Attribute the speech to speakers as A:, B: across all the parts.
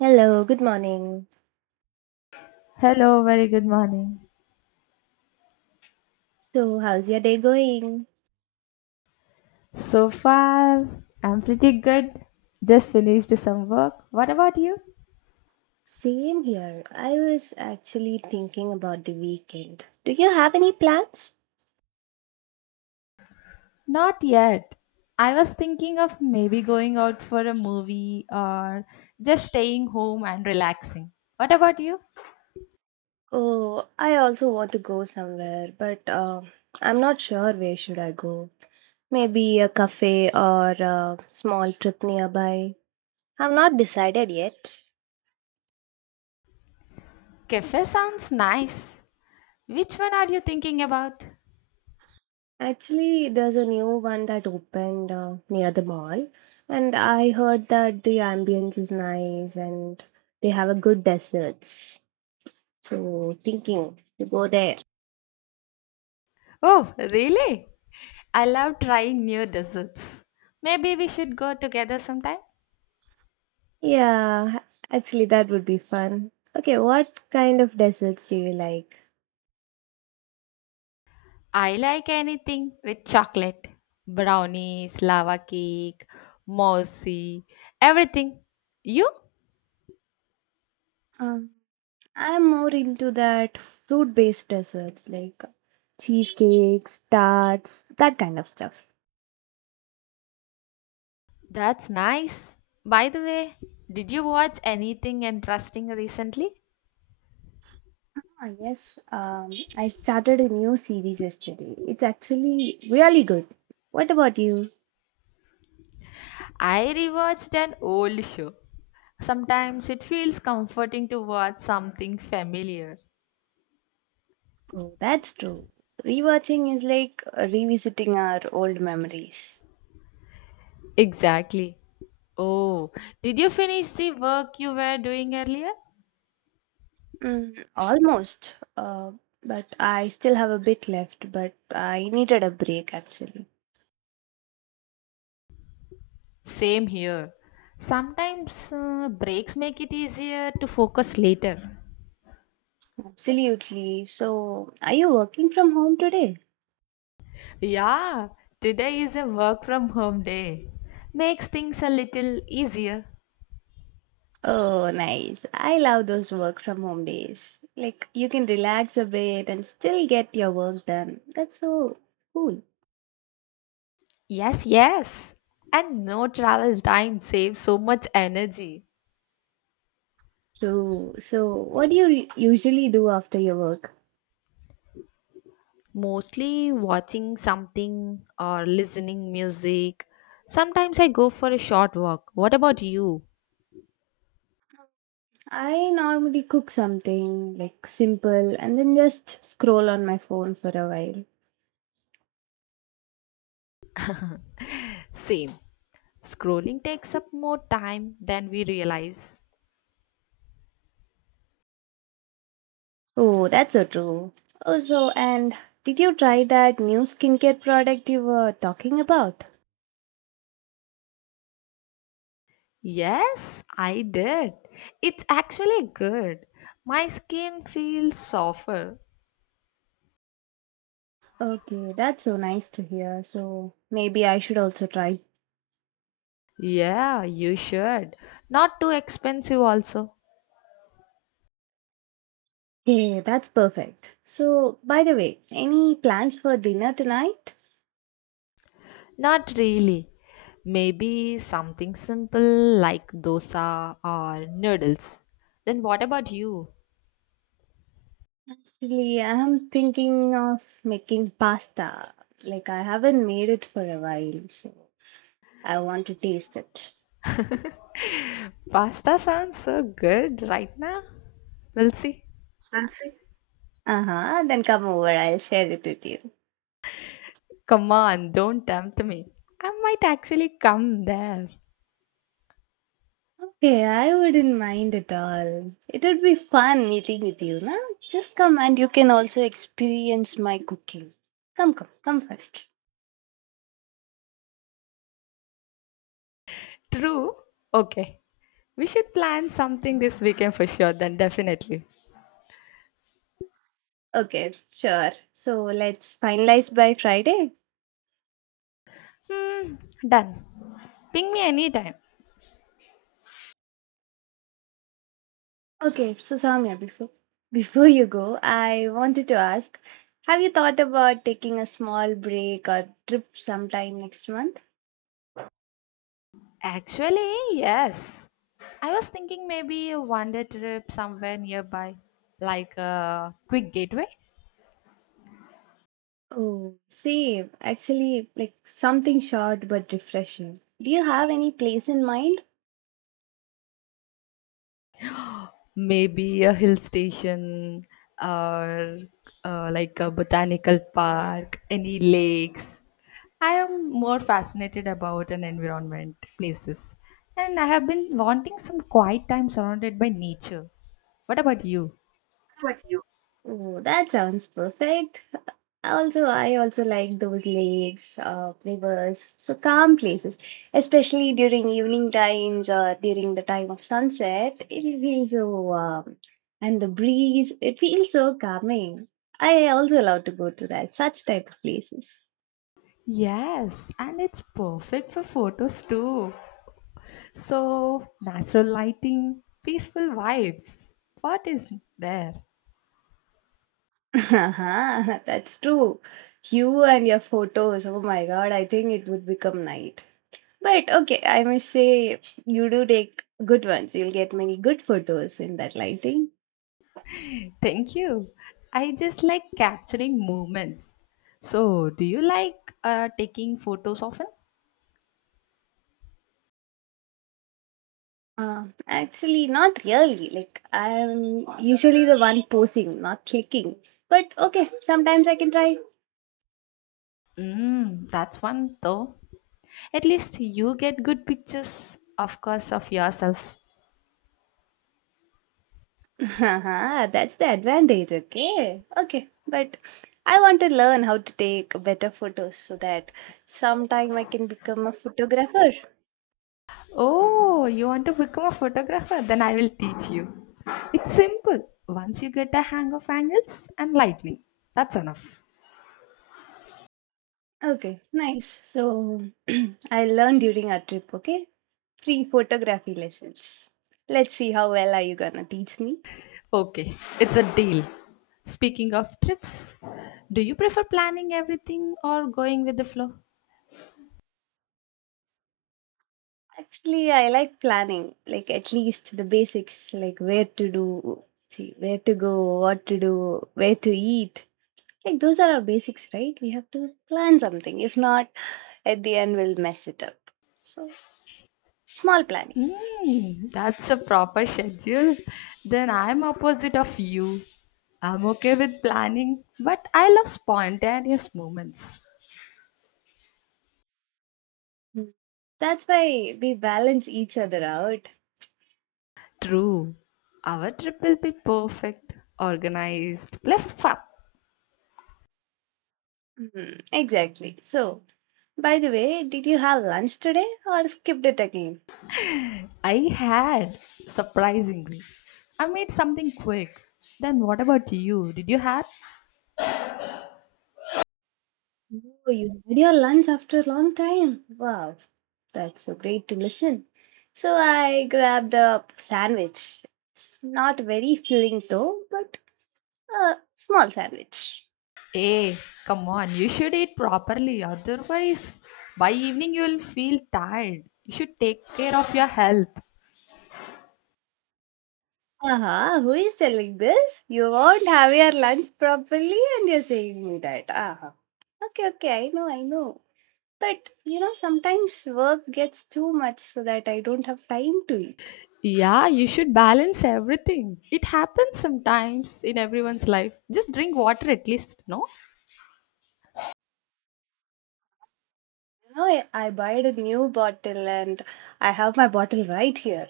A: Hello, good morning.
B: Hello, very good morning.
A: So, how's your day going?
B: So far, I'm pretty good. Just finished some work. What about you?
A: Same here. I was actually thinking about the weekend. Do you have any plans?
B: Not yet. I was thinking of maybe going out for a movie or just staying home and relaxing. What about you?
A: Oh, I also want to go somewhere, but I'm not sure where should I go. Maybe a cafe or a small trip nearby. I've not decided yet.
B: Cafe sounds nice. Which one are you thinking about?
A: Actually, there's a new one that opened near the mall, and I heard that the ambience is nice and they have a good desserts. So, thinking to go there.
B: Oh, really? I love trying new desserts. Maybe we should go together sometime.
A: Yeah, actually, that would be fun. Okay, what kind of desserts do you like?
B: I like anything with chocolate. Brownies, lava cake, mousy, everything. You?
A: Um, I'm more into that fruit-based desserts like cheesecakes, tarts, that kind of stuff.
B: That's nice. By the way, did you watch anything interesting recently?
A: Ah, yes, I started a new series yesterday. It's actually really good. What about you?
B: I rewatched an old show. Sometimes it feels comforting to watch something familiar.
A: Oh, that's true. Rewatching is like revisiting our old memories.
B: Exactly. Oh, did you finish the work you were doing earlier?
A: Mm, almost. But I still have a bit left, but I needed a break actually.
B: Same here. Sometimes breaks make it easier to focus later.
A: Absolutely. So, are you working from home today?
B: Yeah, today is a work from home day. Makes things a little easier.
A: Oh, nice. I love those work from home days. Like, you can relax a bit and still get your work done. That's so cool.
B: Yes, yes. And no travel time saves so much energy.
A: So what do you usually do after your work?
B: Mostly watching something or listening music. Sometimes I go for a short walk. What about you?
A: I normally cook something like simple and then just scroll on my phone for a while.
B: Same. Scrolling takes up more time than we realize.
A: Oh, that's so true. Also, and did you try that new skincare product you were talking about?
B: Yes, I did. It's actually good. My skin feels softer.
A: Okay, that's so nice to hear. So, maybe I should also try.
B: Yeah, you should. Not too expensive, also.
A: Hey, that's perfect. So, by the way, any plans for dinner tonight?
B: Not really. Maybe something simple like dosa or noodles. Then what about you?
A: Actually, I'm thinking of making pasta. Like, I haven't made it for a while, so I want to taste it.
B: Pasta sounds so good right now. We'll see.
A: Fancy? Uh huh. Then come over, I'll share it with you.
B: Come on, don't tempt me. I might actually come there.
A: Okay, I wouldn't mind at all. It would be fun meeting with you, na? Just come and you can also experience my cooking. Come, come, come first.
B: True? Okay. We should plan something this weekend for sure, then definitely.
A: Okay, sure. So, let's finalize by Friday.
B: Hmm, done. Ping me anytime.
A: Okay, so Samya, before you go, I wanted to ask, have you thought about taking a small break or trip sometime next month?
B: Actually, yes. I was thinking maybe a one day trip somewhere nearby, like a quick gateway.
A: Oh, same. Actually, like something short but refreshing. Do you have any place in mind?
B: Maybe a hill station or like a botanical park, any lakes. I am more fascinated about an environment, places, and I have been wanting some quiet time surrounded by nature. What about you?
A: What you? Oh, that sounds perfect. Also, I also like those lakes, rivers, so calm places, especially during evening times or during the time of sunset. It feels so warm, and the breeze. It feels so calming. I also love to go to that such type of places.
B: Yes, and it's perfect for photos too. So, natural lighting, peaceful vibes. What is there?
A: Haha, that's true. You and your photos. Oh my God, I think it would become night. But okay, I must say you do take good ones. You'll get many good photos in that lighting.
B: Thank you. I just like capturing moments. So, do you like taking photos often?
A: Actually, not really. Like, I'm usually the one posing, not clicking. But okay, sometimes I can try.
B: Mm, that's one though. At least you get good pictures, of course, of yourself.
A: Haha, that's the advantage, okay? Okay, but I want to learn how to take better photos so that sometime I can become a photographer.
B: Oh, you want to become a photographer? Then I will teach you. It's simple. Once you get a hang of angles and lightning, that's enough.
A: Okay, nice. So, I learn during our trip, okay? Free photography lessons. Let's see how well are you gonna teach me.
B: Okay, it's a deal. Speaking of trips, do you prefer planning everything or going with the flow?
A: Actually, I like planning, like at least the basics, like where to do, see, where to go, what to do, where to eat. Like those are our basics, right? We have to plan something. If not, at the end, we'll mess it up. So, small plannings.
B: Mm, that's a proper schedule. Then I'm opposite of you. I'm okay with planning, but I love spontaneous moments.
A: Mm. That's why we balance each other out.
B: True. Our trip will be perfect, organized, plus fun.
A: Mhm. Exactly. So, by the way, did you have lunch today or skipped it again?
B: I had, surprisingly. I made something quick. Then what about you? Did you have?
A: Oh, you had your lunch after a long time. Wow, that's so great to listen. So I grabbed a sandwich. It's not very filling though, but a small sandwich.
B: Hey, come on, you should eat properly, otherwise, by evening you'll feel tired. You should take care of your health.
A: Uh-huh, who is telling this? You won't have your lunch properly and you're saying me that. Uh-huh. Okay, okay, I know, I know. But you know, sometimes work gets too much so that I don't have time to eat.
B: Yeah, you should balance everything. It happens sometimes in everyone's life. Just drink water at least, no?
A: You know, I buy a new bottle and I have my bottle right here.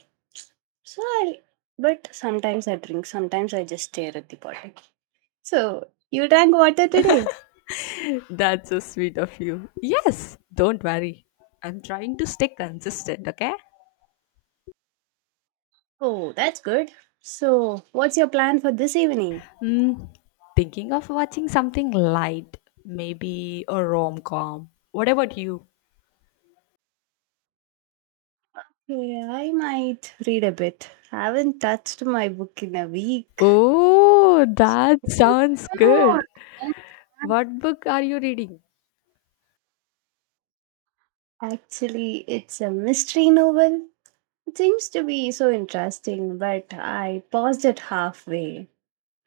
A: So I, but sometimes I drink, sometimes I just stare at the bottle. So you drank water today?
B: That's so sweet of you. Yes, don't worry. I'm trying to stay consistent, okay?
A: Oh, that's good. So what's your plan for this evening?
B: Mm, thinking of watching something light, maybe a rom com. What about you?
A: Yeah, I might read a bit. I haven't touched my book in a week.
B: Oh, that sounds
A: No,
B: good. What book are you reading?
A: actually, it's a mystery novel. It seems to be so interesting, but I paused it halfway.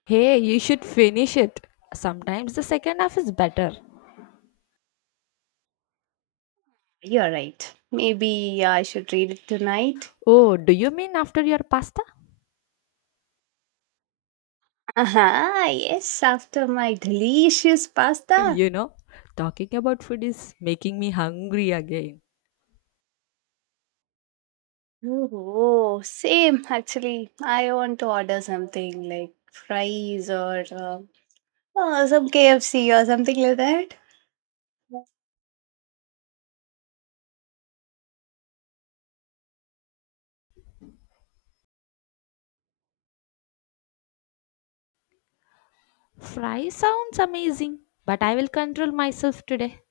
B: Hey, you should finish it. Sometimes the second half is better.
A: You're right. Maybe I should read it tonight.
B: Oh, do you mean after your pasta?
A: Aha, yes, after my delicious pasta.
B: You know, talking about food is making me hungry again.
A: Oh, same actually. I want to order something like fries or some KFC or something like that.
B: Fry sounds amazing, but I will control myself today.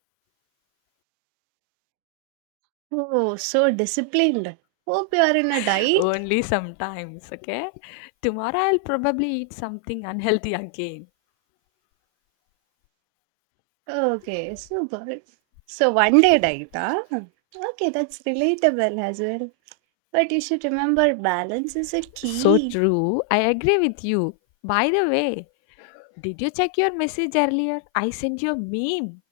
A: Oh, so disciplined. Hope you are in a diet.
B: Only sometimes, okay? Tomorrow I'll probably eat something unhealthy again.
A: Okay, super. So one day diet, huh? Okay, that's relatable as well. But you should remember balance is a
B: So
A: key.
B: true. I agree with you. By the way, did you check your message earlier? I sent you a meme.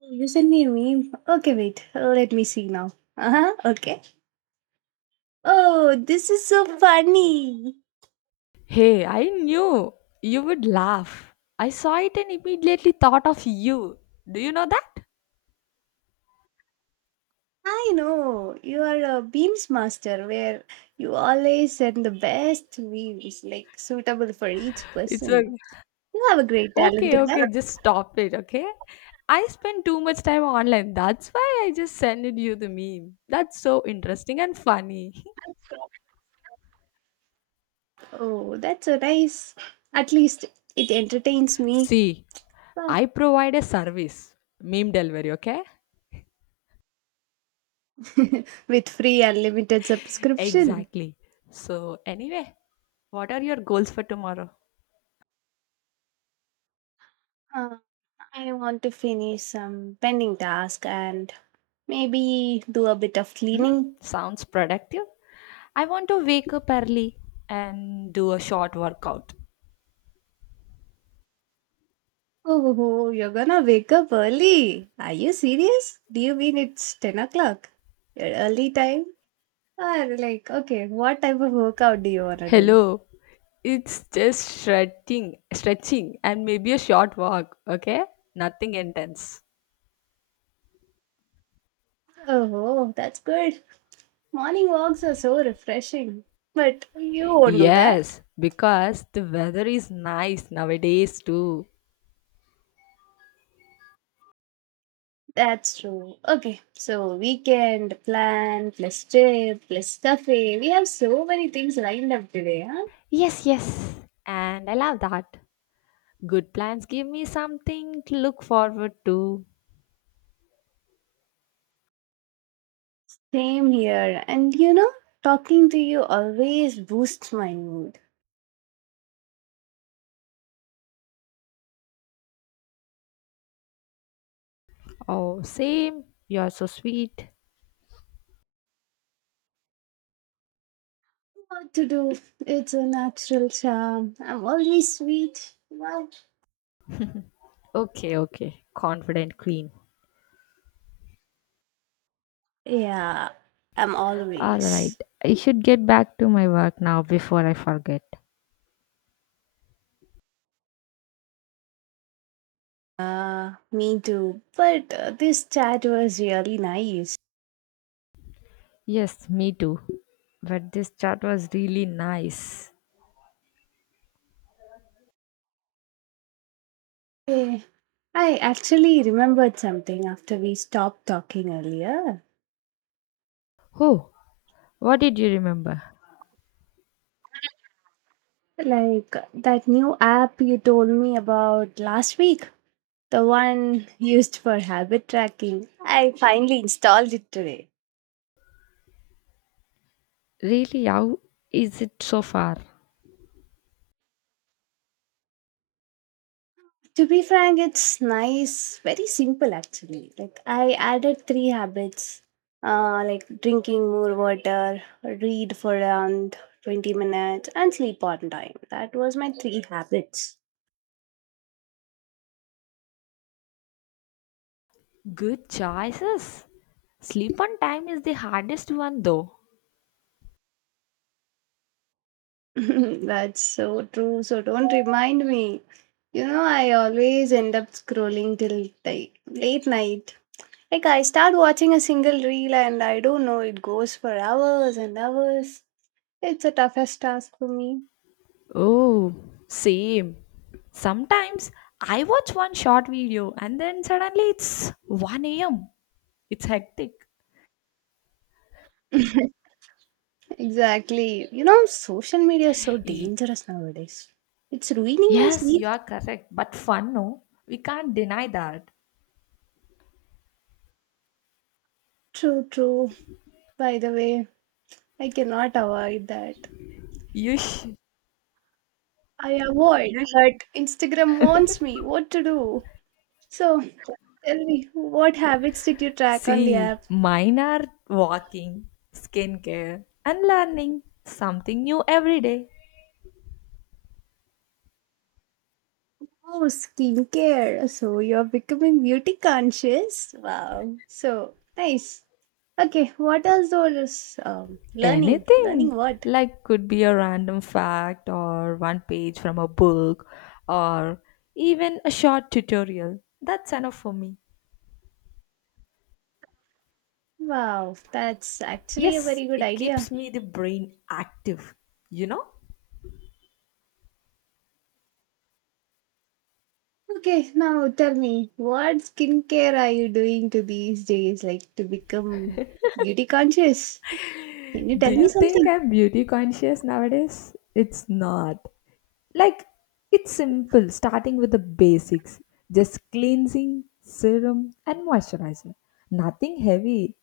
A: You send me a meme. Okay, wait. Let me see now. Uh huh. Okay. Oh, this is so funny.
B: Hey, I knew you would laugh. I saw it and immediately thought of you. Do you know that?
A: I know. You are a beams master where you always send the best beams, like suitable for each
B: It's a
A: person. You have a great talent
B: Okay,
A: in
B: okay,
A: that.
B: just stop it, okay? I spend too much time online. That's why I just sent you the meme. That's so interesting and funny.
A: Oh, that's so nice. At least it entertains me.
B: See,
A: Wow.
B: I provide a service, meme delivery, okay?
A: With free unlimited subscription.
B: Exactly. So, anyway, what are your goals for tomorrow?
A: Uh, I want to finish some pending task and maybe do a bit of
B: Hmm?
A: cleaning.
B: Sounds productive. I want to wake up early and do a short workout.
A: Oh, oh, you're gonna wake up early. Are you serious? Do you mean it's 10 o'clock? Your early time? Or like, okay, what type of workout do you wanna do?
B: Hello, it's just stretching, stretching, and maybe a short walk, okay? Nothing intense.
A: Oh, oh, that's good. Morning walks are so refreshing. But you won't do that.
B: Yes, because the weather is nice nowadays too.
A: That's true. Okay, so weekend plan plus trip plus cafe. We have so many things lined up today, huh?
B: Yes, yes. And I love that. Good plans give me something to look forward to.
A: Same here. And you know, talking to you always boosts my mood.
B: Oh, same. You're so sweet.
A: What to do? It's a natural charm. I'm always sweet. Wow.
B: Okay, okay. Confident queen.
A: Yeah, I'm
B: All right.
A: always.
B: I should get back to my work now before I forget.
A: Me too. But this chat was really nice.
B: Yes, me too. But this chat was really nice.
A: Eh, I actually remembered something after we stopped talking earlier.
B: Oh, what did you remember?
A: Like that new app you told me about last week, the one used for habit tracking. I finally installed it today.
B: Really, how is it so far?
A: To be frank, it's nice, very simple actually. Like I added three habits, like drinking more water, read for around 20 minutes, and sleep on time. That was my three habits.
B: Good choices. Sleep on time is the hardest one though.
A: That's so true. So don't remind me. You know, I always end up scrolling till like late night. Like I start watching a single reel and I don't know, it goes for hours and hours. It's a toughest task for me.
B: Oh, same. Sometimes I watch one short video and then suddenly it's 1 a.m. It's hectic.
A: Exactly. You know, social media is so
B: Y-
A: dangerous nowadays. It's ruining my
B: Yes, you
A: sleep.
B: are correct, but fun, no? We can't deny that.
A: True, true. By the way, I cannot avoid that.
B: You sh-
A: I avoid, but Instagram wants me. What to do? So, tell me, what habits did you track on the
B: See,
A: app?
B: mine are walking, skincare, and learning something new every day.
A: Oh, skincare. So, you're becoming beauty conscious. Wow. So, nice. Okay, what else was learning?
B: Anything
A: Learning what?
B: like could be a random fact or one page from a book or even a short tutorial. That's enough for me.
A: Wow, that's actually a
B: Yes,
A: very good
B: it keeps
A: idea.
B: me the brain active, you know?
A: Okay, now tell me, what skincare are you doing to these days, like to become beauty conscious? Can you tell
B: Do
A: me
B: you think
A: something?
B: I'm beauty conscious nowadays? It's not. Like, it's simple, starting with the basics just cleansing, serum, and moisturizer. Nothing heavy.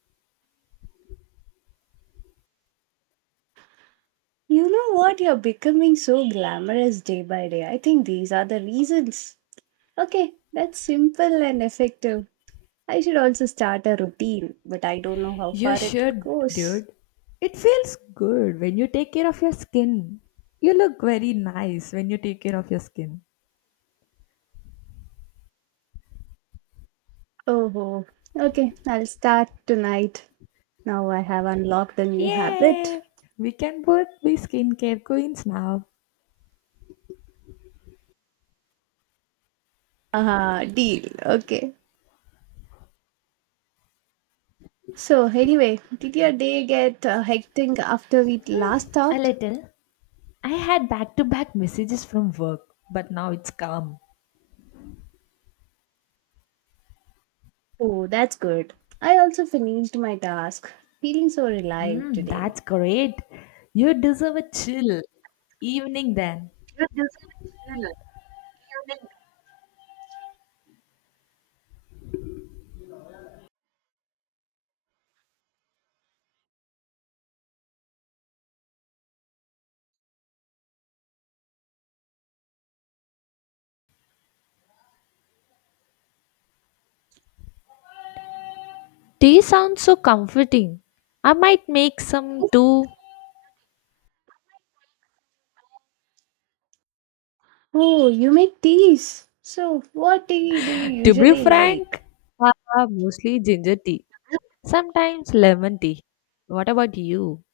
A: You know what? You're becoming so glamorous day by day. I think these are the reasons. Okay, that's simple and effective. I should also start a routine, but I don't know how
B: You
A: far it
B: should,
A: goes.
B: dude. It feels good when you take care of your skin. You look very nice when you take care of your skin.
A: Oh, oh, okay, I'll start tonight. Now I have unlocked a new habit.
B: Yay! We can both be skincare queens now.
A: Ah, deal. Okay. So, anyway, did your day get hectic after we
B: Hmm,
A: last
B: a
A: talked?
B: little. I had back to back messages from work, but now it's calm.
A: Oh, that's good. I also finished my task, feeling so relieved
B: Hmm,
A: today.
B: that's great. You deserve a chill evening then. Tea sounds so comforting. I might make some too.
A: Oh, you make teas. So, what tea do you
B: To be
A: usually like?
B: frank, ah, mostly ginger tea. Sometimes lemon tea. What about you?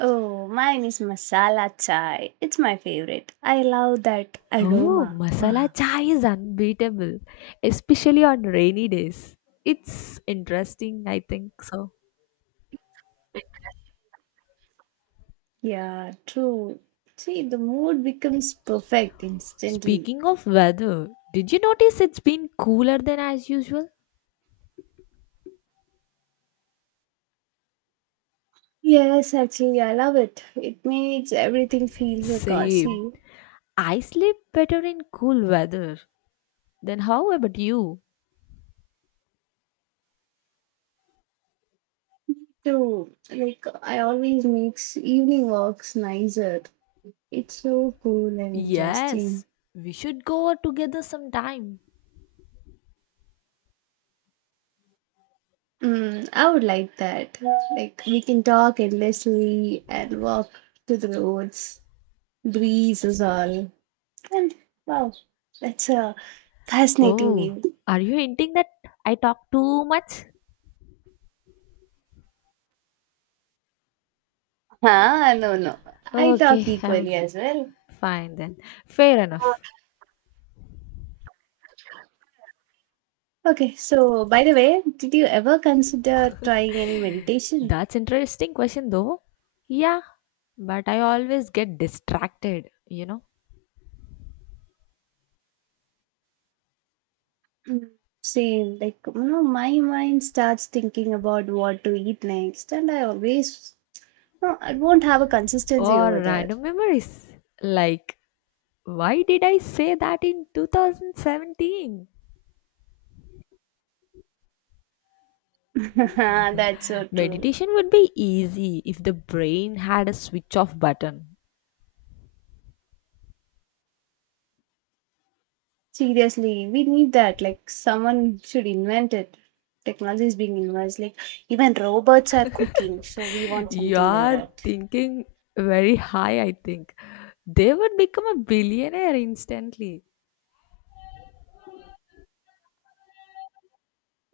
A: Oh, mine is masala chai. It's my favorite. I love that
B: Oh,
A: aroma.
B: masala
A: Wow.
B: chai is unbeatable, especially on rainy days. It's interesting, I think so.
A: Yeah, true. See, the mood becomes perfect instantly.
B: Speaking of weather, did you notice it's been cooler than as usual?
A: Yes, actually, I love it. It makes everything feel
B: Same.
A: cozy
B: I sleep better in cool weather. Then how about you?
A: too. Like I always makes evening walks nicer. It's so cool and interesting.
B: Yes, we should go out together sometime.
A: Mm, I would like that. Like we can talk endlessly and walk to the roads, breezes all, and wow, that's a fascinating
B: Oh,
A: view.
B: are you hinting that I talk too much?
A: Ah, no, no, I
B: Okay,
A: talk
B: I'm
A: equally as well.
B: Fine then. Fair enough.
A: Okay, so by the way, did you ever consider trying any meditation?
B: That's interesting question though. Yeah, but I always get distracted,
A: Mm. Same, like you know, my mind starts thinking about what to eat next, and I always, no, I won't have a consistency
B: or
A: over there.
B: random memories. Like, why did I say that in 2017?
A: That's so true.
B: Meditation would be easy if the brain had a switch off button.
A: Seriously, we need that. Like someone should invent it. Technology is being invented. Like even robots are cooking, so we want something like
B: You're
A: that.
B: thinking very high, I think. They would become a billionaire instantly.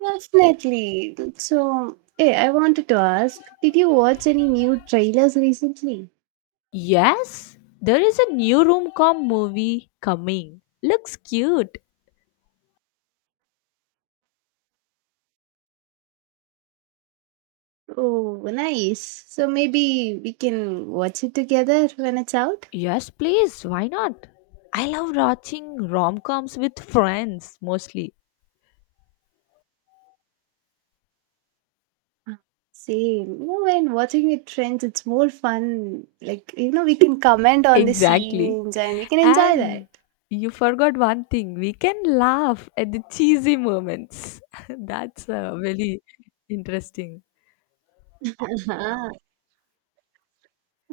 A: Definitely. So, hey, I wanted to ask, did you watch any new trailers recently?
B: Yes, there is a new rom-com movie coming. Looks cute.
A: Oh, nice. So maybe we can watch it together when it's out.
B: Yes, please, why not? I love watching rom-coms with friends mostly.
A: Ah, same. You know, when watching it trends, it's more fun. Like, you know, we can comment on the
B: Exactly.
A: scenes and we can enjoy
B: And
A: that.
B: you forgot one thing. We can laugh at the cheesy moments. That's really interesting.
A: Ah,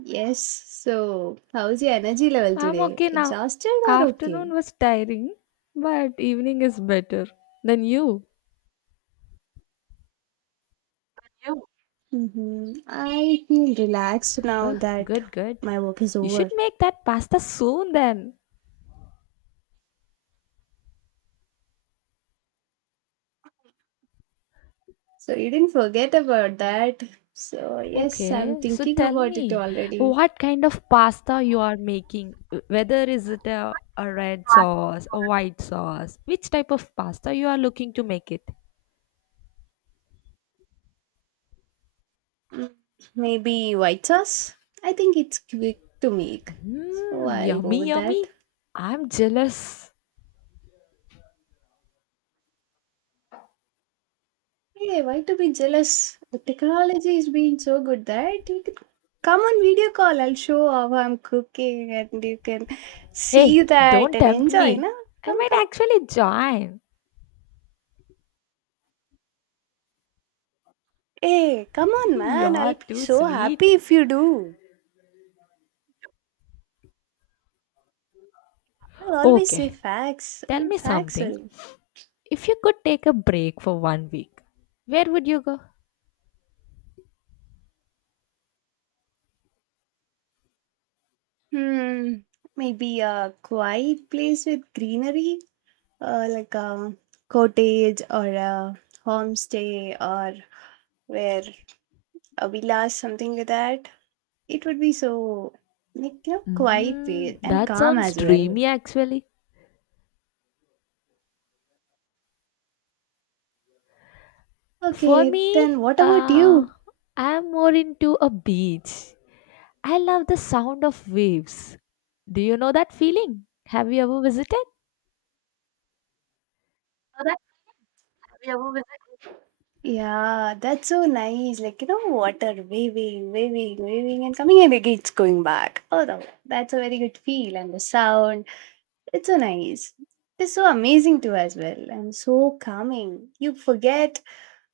A: yes. So, how's your energy level
B: I'm
A: today?
B: okay now.
A: Exhausted or
B: Afternoon
A: okay?
B: was tiring, but evening is better than you.
A: Yeah. Mm-hmm. I feel relaxed now
B: Ugh,
A: that
B: good, good.
A: my work is
B: You should
A: over.
B: make that pasta soon then.
A: So you didn't forget about that. So yes, I'm
B: Okay, so
A: thinking
B: tell
A: about it
B: me,
A: already.
B: what kind of pasta you are making? Whether is it a red sauce, a white sauce, which type of pasta you are looking to make it?
A: Mm, maybe white sauce? I think it's quick to make. So
B: Mmm,
A: I'll go
B: yummy,
A: with
B: yummy.
A: that.
B: I'm jealous.
A: Hey, why to be jealous? The technology is being so good that you can come on video call. I'll show how I'm cooking and you can see
B: Hey,
A: that
B: don't
A: and
B: tempt
A: enjoy,
B: me.
A: na?
B: I
A: Come,
B: might
A: come.
B: actually join.
A: Hey, come on,
B: You
A: man.
B: are
A: I'll be
B: too
A: so
B: sweet.
A: happy if you do. I always say
B: Okay,
A: facts
B: tell
A: and
B: me
A: facts
B: something.
A: will.
B: If you could take a break for one week, where would you go?
A: Hmm, maybe a quiet place with greenery, like a cottage or a homestay or where a villa, something like that. It would be so like you know, quiet
B: Mm,
A: place and
B: that
A: calm
B: sounds
A: as well.
B: dreamy actually. For
A: Okay,
B: me,
A: then what about you?
B: I'm more into a beach. I love the sound of waves. Do you know that feeling? Have you ever visited?
A: Oh, that have you ever visited? Yeah, that's so nice. Like you know, water waving, waving, waving, and coming and again it's going back. Oh, no, that's a very good feel and the sound. It's so nice. It's so amazing too as well and so calming. You forget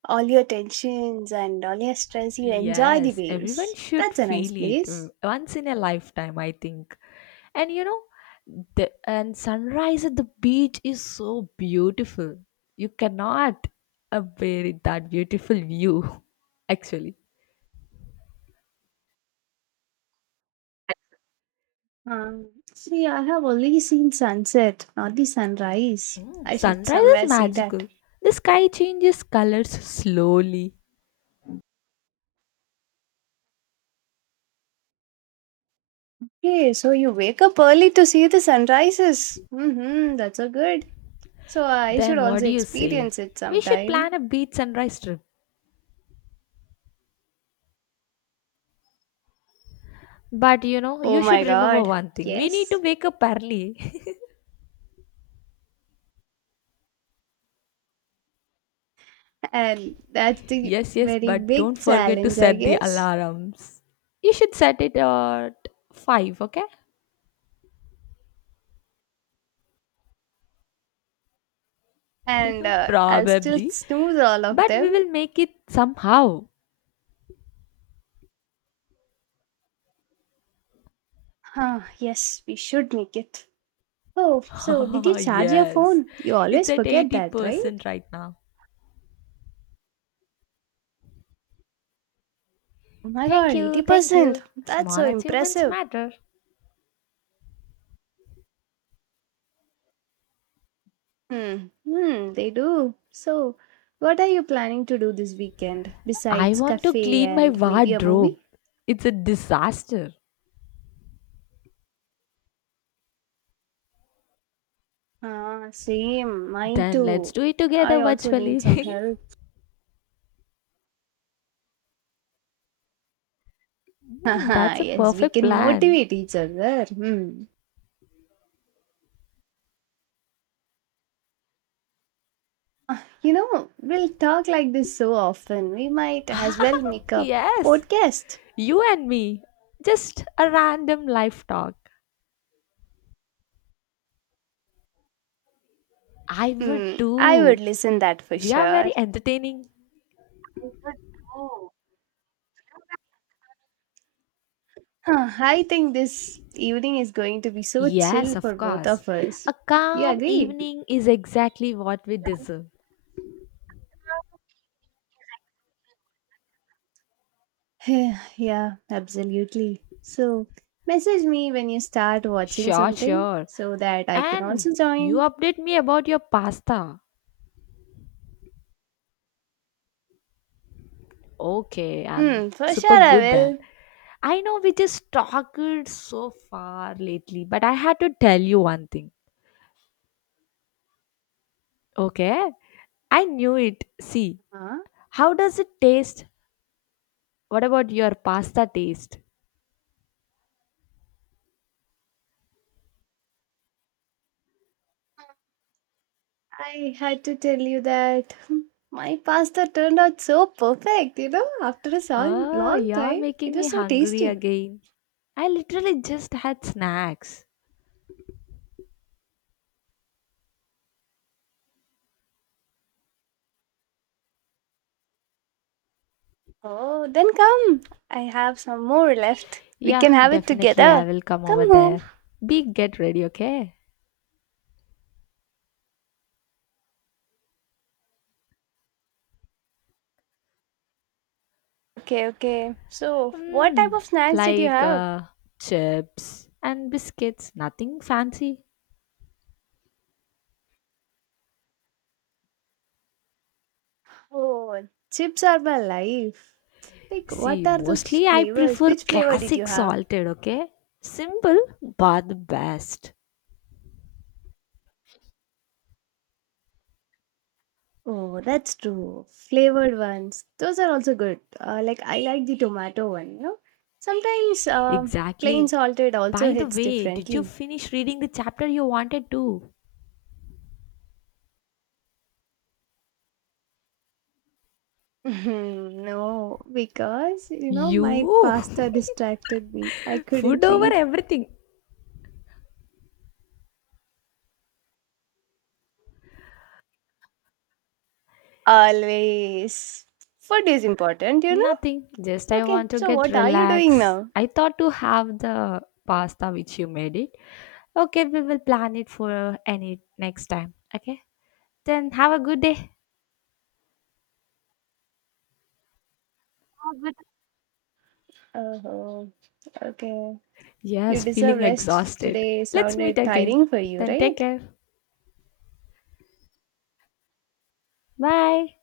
A: all your tensions and all your stress. You enjoy the
B: Yes, everyone
A: waves.
B: should
A: That's a nice
B: feel it
A: place.
B: once in a lifetime, I think. And you know, the and sunrise at the beach is so beautiful. You cannot bear it, that beautiful view, actually.
A: See, I have only seen sunset, not the sunrise.
B: Mm,
A: I should
B: sunrise is
A: somewhere see that.
B: magical. The sky changes colors slowly.
A: Okay, so you wake up early to see the sunrises. Mm-hmm, that's so good. So I should
B: Then what
A: also
B: do you say?
A: experience it
B: We should
A: sometime.
B: plan a beach sunrise trip. But you know,
A: Oh
B: you should
A: my
B: remember
A: god.
B: one thing. We need to
A: Yes.
B: wake up early.
A: And that's the
B: Yes, yes,
A: very
B: but don't
A: big
B: forget to
A: challenge, I
B: set the
A: guess.
B: alarms. You should set it at 5, okay?
A: And I'll still
B: Probably.
A: snooze all of
B: But we
A: them.
B: will make it somehow.
A: Huh, yes, we should make it. Oh, so did you charge your
B: Yes.
A: phone? You
B: It's
A: always
B: at
A: forget that, right?
B: 80% right now.
A: Oh my
B: Thank
A: god,
B: you, thank
A: 80%.
B: you.
A: That's so
B: Small achievements
A: impressive.
B: matter.
A: Hmm. Hmm, they do. So what are you planning to do this weekend
B: I
A: besides
B: want to
A: cafe
B: clean my
A: and maybe a
B: wardrobe.
A: movie?
B: It's a disaster.
A: Ah, same, mine
B: Then let's
A: too.
B: do it together
A: I also need some
B: virtually.
A: help.
B: Hmm,
A: Haha!
B: that's a
A: Yes, we
B: perfect
A: can
B: plan.
A: motivate each other. Hmm. Ah, you know, we'll talk like this so often. We might as well make a
B: Yes,
A: podcast.
B: you and me. Just a random life talk. I would
A: Hmm. I would
B: too.
A: listen that for
B: We are
A: sure.
B: very entertaining.
A: Oh. Huh, I think this evening is going to be so
B: Yes,
A: chill
B: of
A: for both
B: course.
A: of us.
B: A
A: You
B: calm
A: agree?
B: evening is exactly what we deserve.
A: Yeah, yeah, absolutely. So, message me when you start watching
B: Sure,
A: something
B: sure.
A: so that I can
B: And
A: also
B: you
A: join.
B: update me about your pasta. Okay, I'm
A: Hmm, for
B: super
A: sure I
B: good then.
A: will.
B: I know we just talked so far lately, but I had to tell you one thing. Okay? I knew it. See,
A: Huh?
B: how does it taste? What about your pasta taste?
A: I had to tell you that my pasta turned out so perfect, you know, after a
B: Oh,
A: long
B: you're
A: time.
B: making
A: It
B: me
A: was so
B: hungry
A: tasty.
B: again. I literally just had snacks.
A: Oh, then come. I have some more left. We
B: Yeah,
A: can have it
B: definitely I
A: together.
B: will come over
A: Come home.
B: there. Be get ready, okay?
A: Okay, okay. So, what type
B: Mm,
A: of snacks did you
B: like
A: have?
B: chips and biscuits, nothing fancy.
A: Oh, chips are my life. Like,
B: See,
A: what are those
B: mostly I
A: flavors?
B: prefer
A: Which flavor did you
B: classic
A: have?
B: salted, okay? Simple, but the best.
A: Oh, that's true. Flavored ones. Those are also good. Like I like the tomato one, you know. Sometimes plain
B: Exactly.
A: salted also
B: By the
A: hits
B: way, did you
A: differently.
B: finish reading the chapter you wanted to?
A: Mhm, no, because you know my
B: You!
A: pasta distracted me. I
B: Food
A: couldn't
B: over
A: read.
B: everything.
A: Always. Food is important, you know?
B: Nothing. Just I
A: Okay,
B: want to
A: so
B: get
A: what are you doing
B: relaxed.
A: now?
B: I thought to have the pasta which you made it. Okay, we will plan it for any next time. Okay? Then have a good day.
A: Oh, okay. You
B: Yes,
A: deserve
B: feeling
A: rest.
B: exhausted.
A: Today
B: Let's meet
A: sounded
B: again.
A: tiring for you,
B: Then take
A: right?
B: care. Bye.